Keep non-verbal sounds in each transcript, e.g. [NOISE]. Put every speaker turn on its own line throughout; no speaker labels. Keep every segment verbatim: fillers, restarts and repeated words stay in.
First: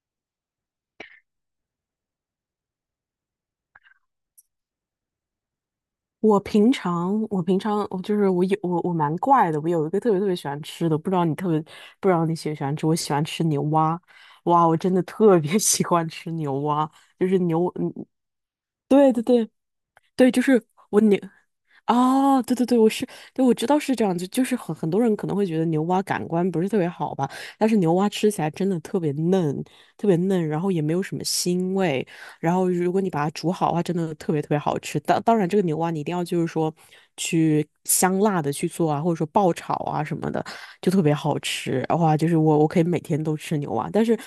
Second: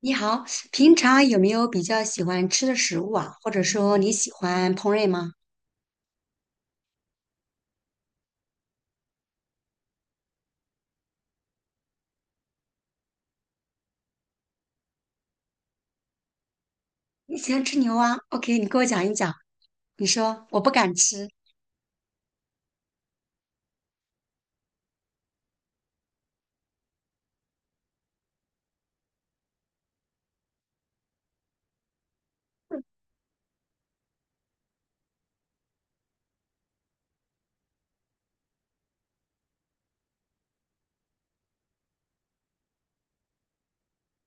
你好，平常有没有比较喜欢吃的食物啊？或者说你喜欢烹饪吗？
我平常，我平常，我就是我有我我蛮怪的，我有一个特别特别喜欢吃的，不知道你特别不知道你喜不喜欢吃，我喜欢吃牛蛙。哇，我真的特别 [LAUGHS] 喜欢吃牛蛙。就
你
是
喜欢
牛，
吃
嗯，
牛蛙？OK，你给我讲
对
一
对
讲。
对
你
对，就
说我
是
不敢
我牛。
吃
哦，对对对，我是，对，我知道是这样子。就是很很多人可能会觉得牛蛙感官不是特别好吧，但是牛蛙吃起来真的特别嫩，特别嫩，然后也没有什么腥味。然后如果你把它煮好的话，真的特别特别好吃。当当然，这个牛蛙你一定要就是说去香辣的去做啊，或者说爆炒啊什么的，就特别好吃。哇，就是我我可以每天都吃牛蛙，但是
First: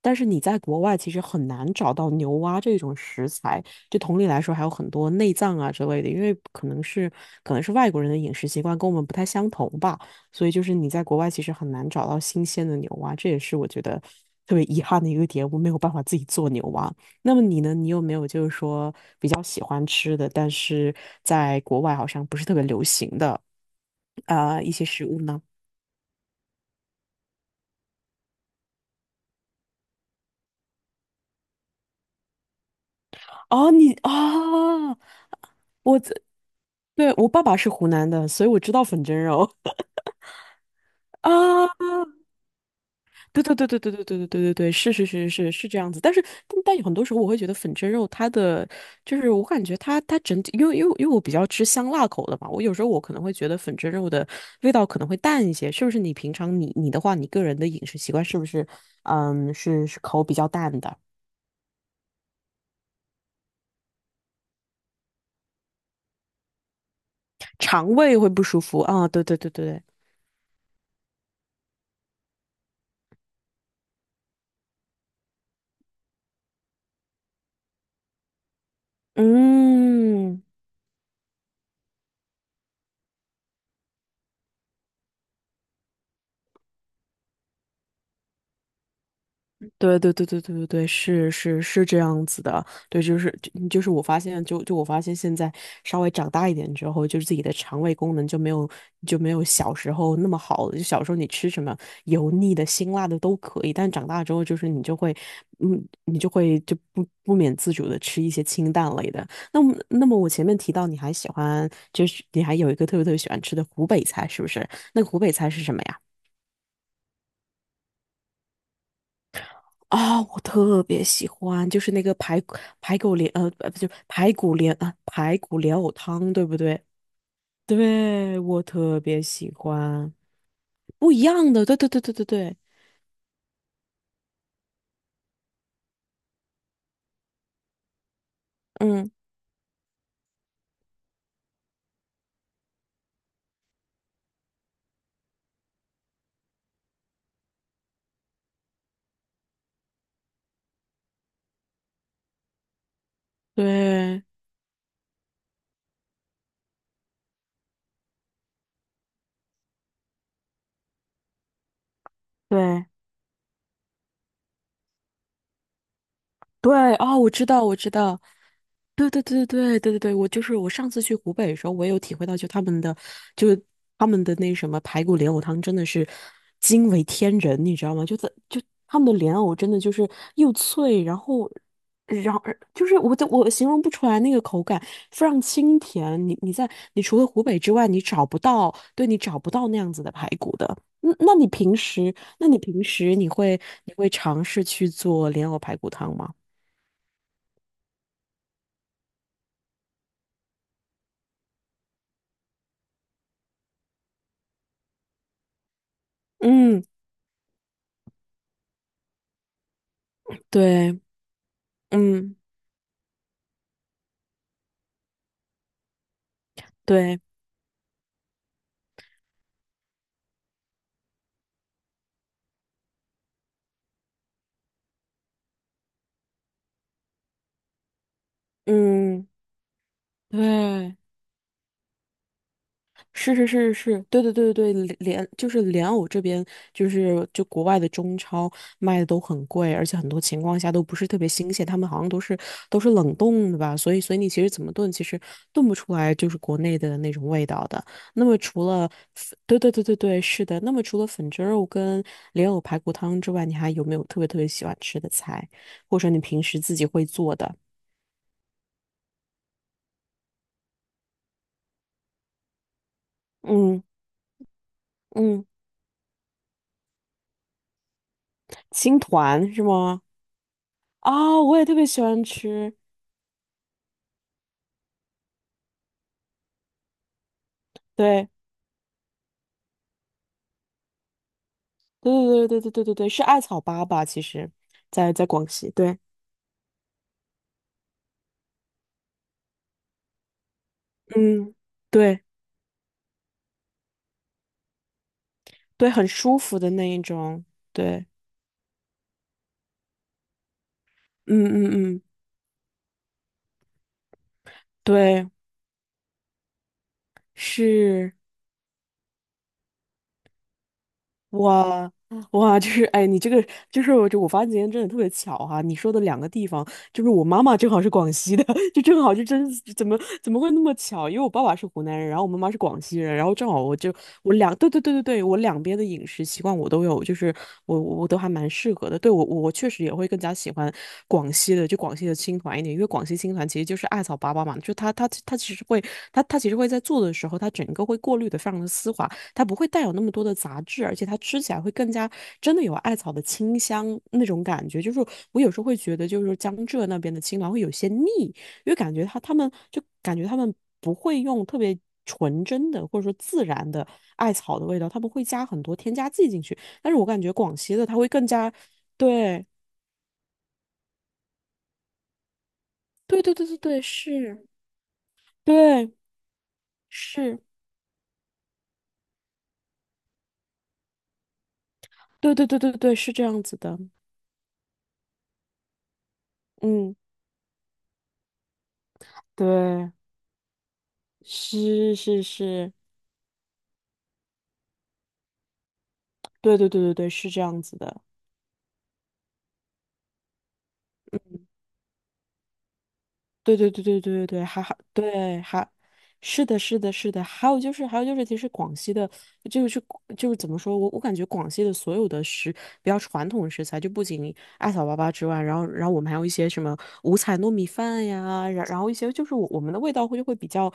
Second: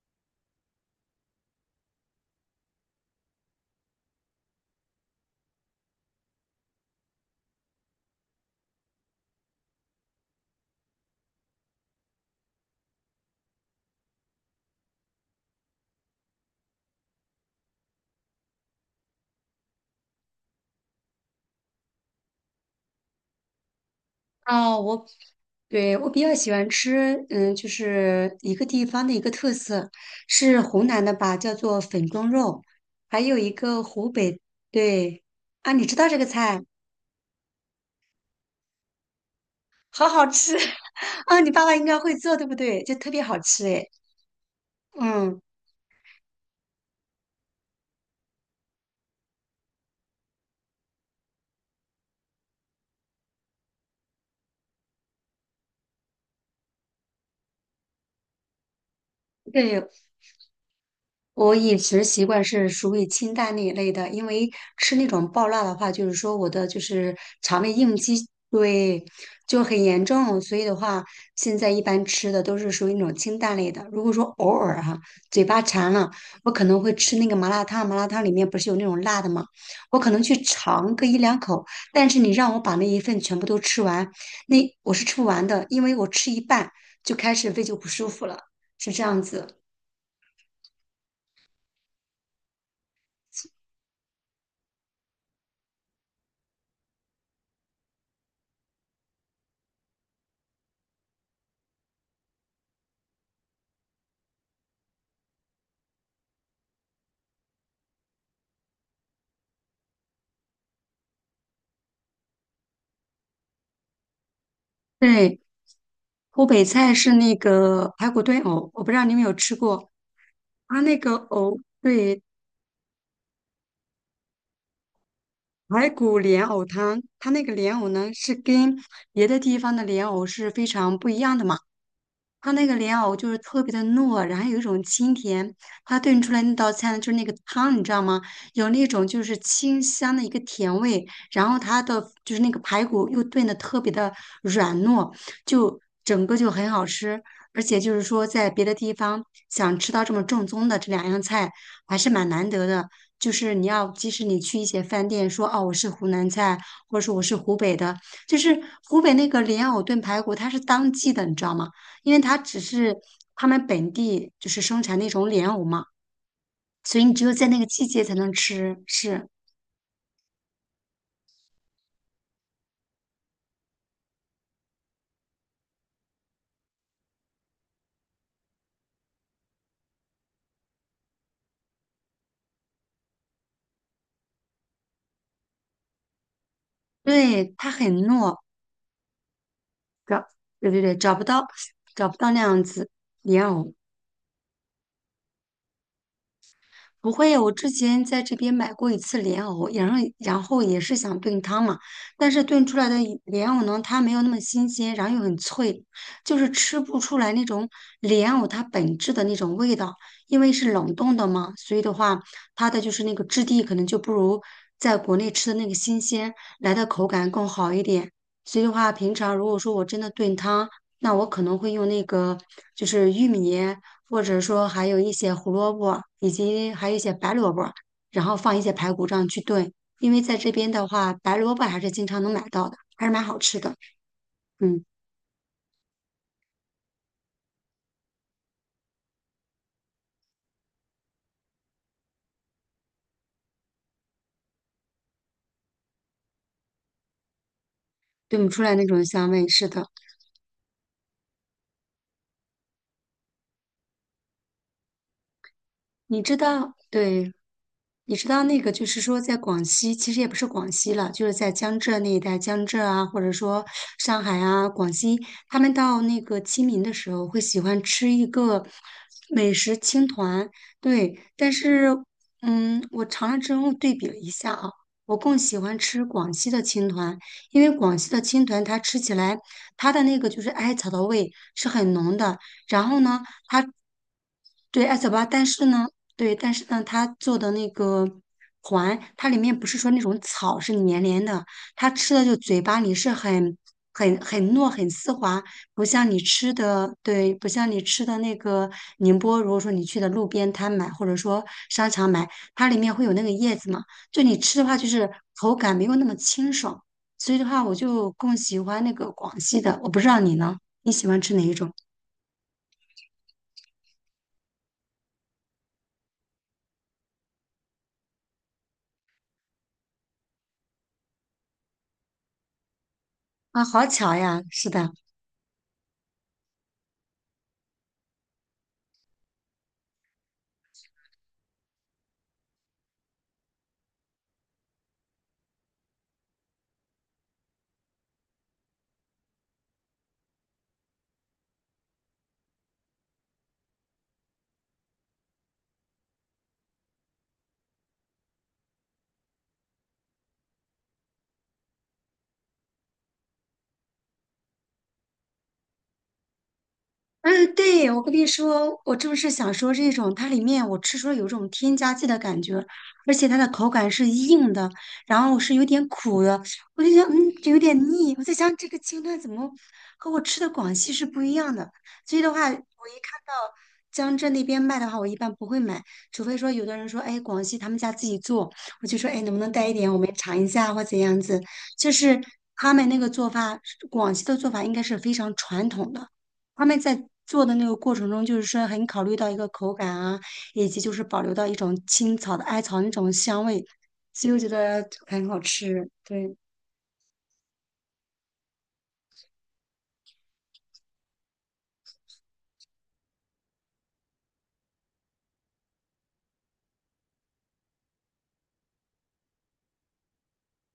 但是你在国外其实很难找到牛蛙这种食材。就同理来说，还有很多内脏啊之类的，因为可能是可能是外国人的饮食习惯跟我们不太相同吧，所以就是你在国外其实很难找到新鲜的牛蛙，这也是我觉得特别遗憾的一个点，我没有办法自己做牛蛙。那么你呢？你有没有就是说比较喜欢吃的，但是在国外好像不是特别流行的啊、呃一
哦，
些
我
食物呢？
对我比较喜欢吃，嗯，就是一个地方的一个特色，是湖南的吧，叫做粉蒸肉，还有一
哦，
个
你
湖
啊，
北，对啊，你知
我
道这个菜，
对，我爸爸是湖南的，所以我知道粉蒸肉
好好吃 [LAUGHS]
[LAUGHS] 啊。
啊，你爸爸应该会做，对不对？就特别好
对对
吃
对对
诶。
对对对对对对对，是是是
嗯，
是是这样子。但是但但有很多时候我会觉得粉蒸肉它的就是我感觉它它整体，因为因为因为我比较吃香辣口的嘛，我有时候我可能会觉得粉蒸肉的味道可能会淡一些，是不是？你平常你你的话，你个人的饮食习惯是不是嗯是
对，
是口比较淡的？
我饮食习惯是属于清淡那一类的，因为吃那种爆辣的话，就是说我的就是肠胃
肠
应激
胃会不舒服
对
啊？对对对
就
对
很
对，
严重，所以的话，现在一般吃的都是属于那种清淡类的。如果说偶尔哈、嘴巴馋了，我可能会吃那个麻辣烫，麻辣烫里面不是有那种辣的吗？我可能去
嗯。
尝个一两口，但是你让我把那一份全部都吃完，那我是吃不完的，因为我吃一半就开始胃就不舒服了，是这样子。
对对对对对对对，是是是这样子的。对，就是就就是我发现，就就我发现现在稍微长大一点之后，就是自己的肠胃功能就没有就没有小时候那么好了。就小时候你吃什么油腻的、辛辣的都可以，但长大之后就是你就会，嗯，你就会就不不免自主的吃一些清淡类的。那么那么我前面提到你还喜欢，就是你还有一个特别特别喜欢吃的湖北菜，是不是？那个湖北
对，
菜是什么呀？
湖北菜是那个排骨炖藕，我不知道你们有吃过。
啊、我
它
特
那
别
个
喜
藕，
欢，就是那个
对，
排骨排骨莲，呃，不就排骨莲啊，排骨莲
排
藕
骨
汤，
莲
对不
藕
对？
汤，它那个莲藕呢是
对，我
跟
特别
别的
喜
地方的莲
欢，
藕是非常不
不
一
一
样的
样
嘛。
的，对对对对对
它
对，
那个莲藕就是特别的糯，然后有一种清甜。它炖出来那道菜呢，就是那个汤，你知道吗？有那种
嗯，
就是清香的一个甜味，然后它的就是那个排骨又炖的特别的软糯，就整个就很好吃。而且就是说，在别的地方想吃到这么正宗的这两样菜，还是蛮难得的。就是你要，即
对
使你去一些饭店说哦，我是湖南菜，或者说我是湖北的，就是湖北那个莲藕炖排骨，它是当季的，你知道吗？因为它只
对。
是他们本地就是生产那种莲藕嘛，
对，
所以你
啊，
只
我
有
知
在那
道，
个
我
季
知
节才
道，
能吃。
对对
是，
对对对对对，我就是我上次去湖北的时候，我也有体会到，就他们的，就是他们的那什么排骨莲藕汤真的是惊为天人，你知道吗？就在就他们的莲藕真的就是又脆，然后然后就是我都我形容不出来那个口感，非常清甜。你你在你除了湖
对，
北
它
之外，
很
你找
糯，
不到，对你找不到那样子的
找，
排骨
对
的。
对对，
那
找不
那
到，
你平
找
时，
不到那
那你
样
平
子
时你
莲
会
藕。
你会尝试去做莲藕排骨汤吗？
不会，我之前在这边买过一次莲藕，然后然后也是想炖汤嘛，但是炖出来的一莲藕呢，它没有那么新鲜，然后又很脆，就是吃
嗯，
不出来那种莲藕它本质的那种味道，因为是冷
对，
冻的嘛，所以的话，
嗯，
它的就是那个质地可能就不如在国内吃的那个新鲜来的口
对，
感更好一点。所以的话，平常如果说我真的炖汤，那我可能会用那个就是玉米。或者说还有一些胡萝卜，以及还有一些白萝卜，然后放一些排骨这样
嗯，
去炖。因为在这边的
对，
话，白萝卜还是经常能买到的，还是蛮
是
好
是
吃
是
的。
是，对对对对，
嗯，
对莲，就是莲藕这边，就是就国外的中超卖的都很贵，而且很多情况下都不是特别新鲜，他们好像都是都是冷冻的吧，所以所以你其实怎么炖，其实炖不出来就是国内的那种味道的。那么
炖不出
除
来那
了
种香
粉
味。
对
是
对对
的，
对对，是的。那么除了粉蒸肉跟莲藕排骨汤之外，你还有没有特别特别喜欢吃的菜，或者你
你知
平时
道，
自己会
对，
做的？
你知道那个，就是说，在广西，其实也不是广西了，就是在江浙那一带，江浙啊，或者说
嗯。
上海啊、广西，
嗯，
他们到那个清明的时候，会喜欢吃一个
青团
美
是
食
吗？
青团。对，
啊、
但
我也特别
是，
喜欢吃。
嗯，我尝了之后对比了一下啊，我更喜欢吃广西的青团，因为广西的
对，
青团它吃起来，它的那个就是艾草的味是很浓
对
的，
对对对对对
然
对
后
对，
呢，
是艾草粑粑，其实，
对，艾草
在
吧，
在
但
广
是
西，
呢，
对，
对，但是呢，它做的那个环，它里面不是说那种草是黏黏的，
嗯，
它吃
对
的就嘴巴里是很很很糯很丝滑，不
对，很
像你
舒
吃
服的那
的，
一
对，
种，
不像你吃
对，
的那个宁波，如果说你去的路边摊买或者说
嗯嗯
商
嗯，
场买，它里面会有那个叶子嘛，就你吃的话就是
对，
口感没有那么清爽，所以的话我就
是。
更喜欢那个广西的，我不知道你呢，你喜欢吃哪一种
哇哇，就是哎，你这个就是我就我发现今天真的特别巧哈、你说的两个地方，就是我妈妈正好是广西的，[LAUGHS] 就正好就真是怎么怎么会那么巧？因为我爸爸是湖南人，然后我妈妈是广西人，然后正好
啊？
我
好
就
巧
我
呀，
两
是
对对
的。
对对对，我两边的饮食习惯我都有，就是我我我都还蛮适合的。对我我我确实也会更加喜欢广西的，就广西的青团一点，因为广西青团其实就是艾草粑粑嘛，就它它它其实会它它其实会在做的时候，它整个会过滤的非常的丝滑。它不会带有那么多的杂质，而且它吃起来会更加真的有艾草的清香那种感觉。就是我有时候会觉得，就是江浙那边的青兰会有些腻，因为感觉它他们就感觉他们不会用特别纯真的或者说自然的艾草的味道，他们会加很多添加剂进去。但是我感觉
嗯，
广西的
对，
它
我
会
跟你
更加，
说，我正是
对
想说这种，它里面我吃出了有种添加剂的感觉，而
对
且
对
它的
对对
口
对，
感是
是
硬的，然后是有点
对
苦的，我就想，嗯，
是，
这有点腻。我在想这个青淡怎么和我吃的广西是不一样的，所以的
对
话，
对
我一
对对对，是
看
这
到
样子的，
江浙那边卖的话，我一般不会买，除非说有的人
嗯，
说，哎，广西他们家自己做，我就说，哎，能不能带一点，
对，
我们尝一下或怎样子，就
是
是
是
他
是。
们那个做法，广西的做法应该是非常传统的。
对
他
对
们
对对
在
对，是这
做的
样
那个
子
过
的。
程中，就是说很考虑到一个口感啊，以及就是保留到一种青草的艾草那种香
对
味，
对对对对对
所以我
对，
觉
还还
得很好
对还，
吃。对，
是的，是的，是的。还有就是，还有就是，其实广西的，就是就是怎么说，我我感觉广西的所有的食比较传统的食材，就不仅艾草粑粑之外，然后然后我们还有一些什么五彩糯米饭呀，然然后一些就是我我们的味道会就会比较。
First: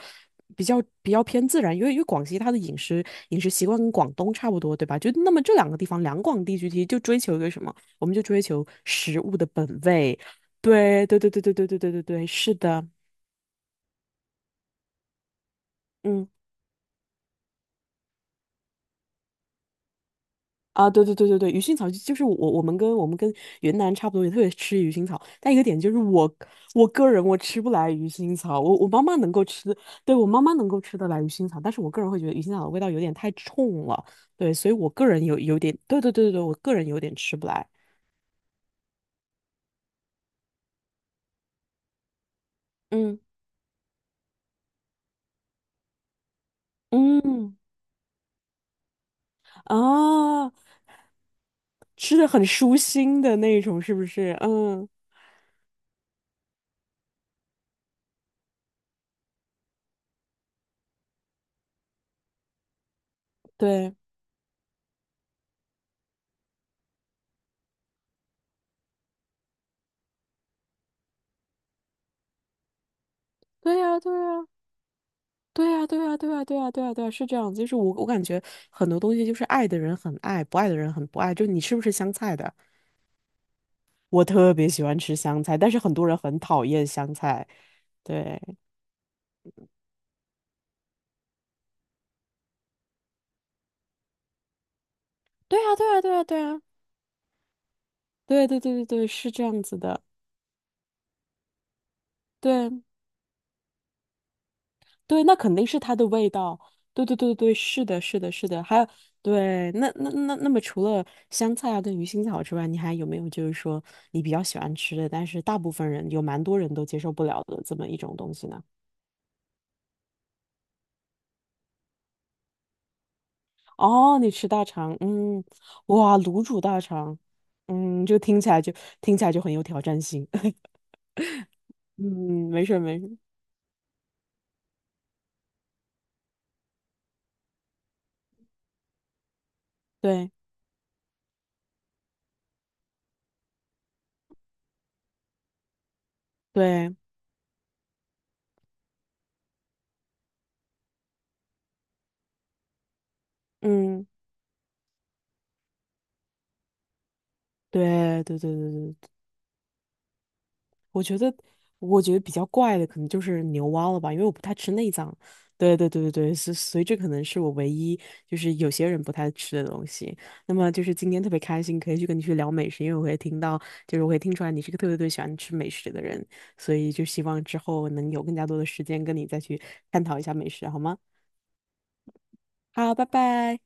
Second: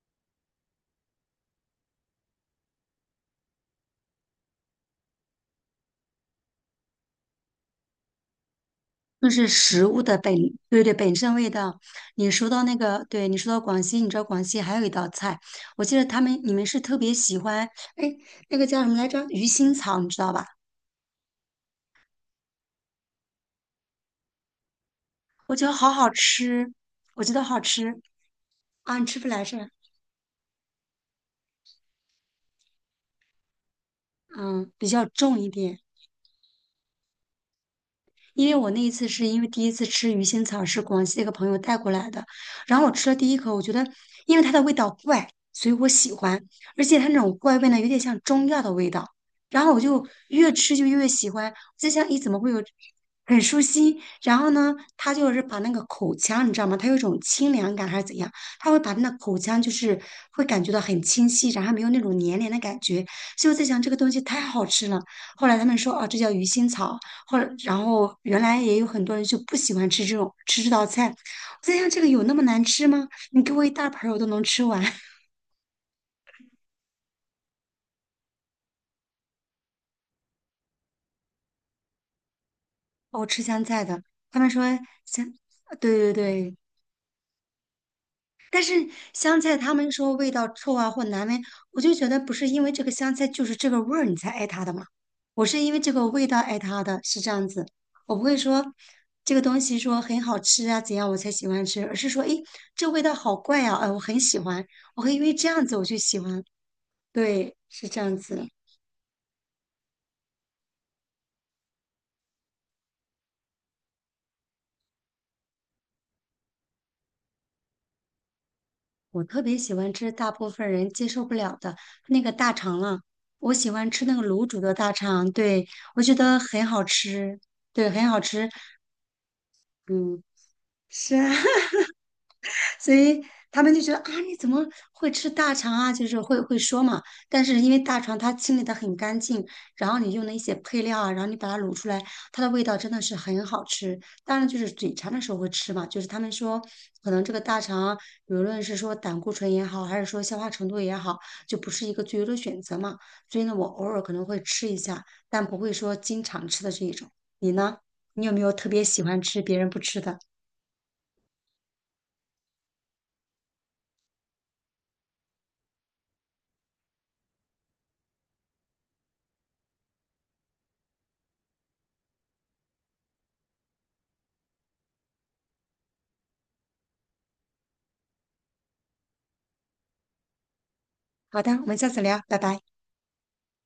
比较比较偏自然，因为因为广西它的饮食饮食习惯跟广东差不多，对吧？就那么这两个地方，两广地区其实就追求一个什么？我们就追求食
就
物的
是
本
食物的
味，
本，对对，
对
本
对对
身
对
味
对对
道。
对对对对，
你说
是
到那
的，
个，对你说到广西，你知道广西还有一道菜，我记得他
嗯
们你们是特别喜欢，哎，那个叫什么来着？鱼腥草，你知道吧？
啊，对对对对对，鱼腥草就就是我我们跟我们跟云南差不多，也特别吃鱼腥草，但
我
一个
觉得
点就
好
是
好
我
吃，
我个
我
人
觉
我
得好
吃不来
吃
鱼腥草，我我
啊，
妈
你
妈
吃不
能
来
够
是吧
吃，对我妈妈能够吃得来鱼腥草，但是我个人会觉得鱼腥草的味道有点太冲了，对，所
嗯，
以
比
我
较
个人
重
有
一
有点，
点。
对对对对对，我个人有点吃不来，
因为我那一次是因为第一次吃鱼腥草是广西的一个朋友带过来的，然后我吃了
嗯
第一口，我觉得因为它的味道怪，所以我喜欢，而且它那种
嗯
怪味呢，有点像中药的味道，然后我就越
啊，
吃就越喜欢，在想
吃
咦
的
怎么
很
会有
舒心的
很舒
那种，是
心，
不是？
然后呢，
嗯，
它就是把那个口腔你知道吗？它有一种清凉感还是怎样，它会把那个口腔就是会感觉到很清晰，然后没有那种黏黏的感觉，所以我在想这个
对
东西太好吃了。后来他们说哦，这叫鱼腥草。后来，然后原来也有很多人就不喜欢吃这种吃这道菜。我在想，这个有那么难吃吗？你给我一
对
大
呀
盆，
对
儿，我都能
呀。
吃完。[LAUGHS]
对啊，对啊，对啊，对啊，对啊，对啊，是这样。就是我，我感觉很多东西就是爱的人很爱，不爱的人很不爱。就你吃不吃香菜的？
我吃香菜的，
我
他们
特
说
别喜欢吃
香，
香菜，但是很
对
多
对
人很
对，
讨厌香菜。对，
但是香菜他们说味道臭啊或难闻，我就觉得不是因为这个香菜就是这个味儿你才爱它的嘛，我
对
是因
啊，
为
对
这
啊，
个
对啊，
味道
对
爱
啊，
它的，是这样子。我不会
对对
说
对对对，是
这个
这
东
样
西
子
说
的。
很好吃啊怎样我才喜欢吃，而是说，诶，
对
这味道好怪啊，哎，我很喜欢，我会因
对，
为
那
这
肯
样
定
子
是
我
它
就
的
喜
味
欢了
道。对对对对，
对，
是
是这
的，
样
是的，
子。
是的。还有，对，那那那那么，除了香菜啊跟鱼腥草之外，你还有没有就是说你比较喜欢吃的，但是大部分人有蛮多人都接受不了的这么一种东西呢？
我特别喜欢吃大部分人接受不了的那个大肠了，我喜欢吃那
哦，
个
你
卤
吃
煮
大
的大
肠，
肠，
嗯。
对，我觉
哇，
得
卤煮
很
大
好
肠，
吃，对，
嗯，
很
就
好
听
吃。
起来就听起来就很有挑战
嗯，
性。[LAUGHS]
是啊，[LAUGHS]
嗯，没事儿
所
没事儿，
以他们就觉得啊，你怎么会吃大肠啊？就是会会说嘛。但是因为大肠它清理的很干净，然后你用
对
的一些配料啊，然后你把它卤出来，它的味道真的是很好吃。当然就是嘴馋的时候会吃嘛，就是他们说
对，
可能这个大肠，无论是说胆固醇也好，还是说消化程度也好，就不是一个最优的选择嘛。所以呢，我偶尔
嗯，
可能会吃一下，但不会说经常吃的这一种。你呢？
对
你有
对
没有
对
特
对
别喜
对
欢吃别人不吃的？
我觉得，我觉得比较怪的可能就是牛蛙了吧，因为我不太吃内脏。对对对对对，所所以这可能是我唯一就是有些人不太吃的东西。那么就是今天特别开心，可以去跟你去聊美食，因为我会听到，就是我会听出来你是个特别特别喜欢吃美食的人，所以就希望之后能有更加多的时间跟你再去探讨一下美食，好吗？
好的，我们下次聊，拜拜。
好，拜拜。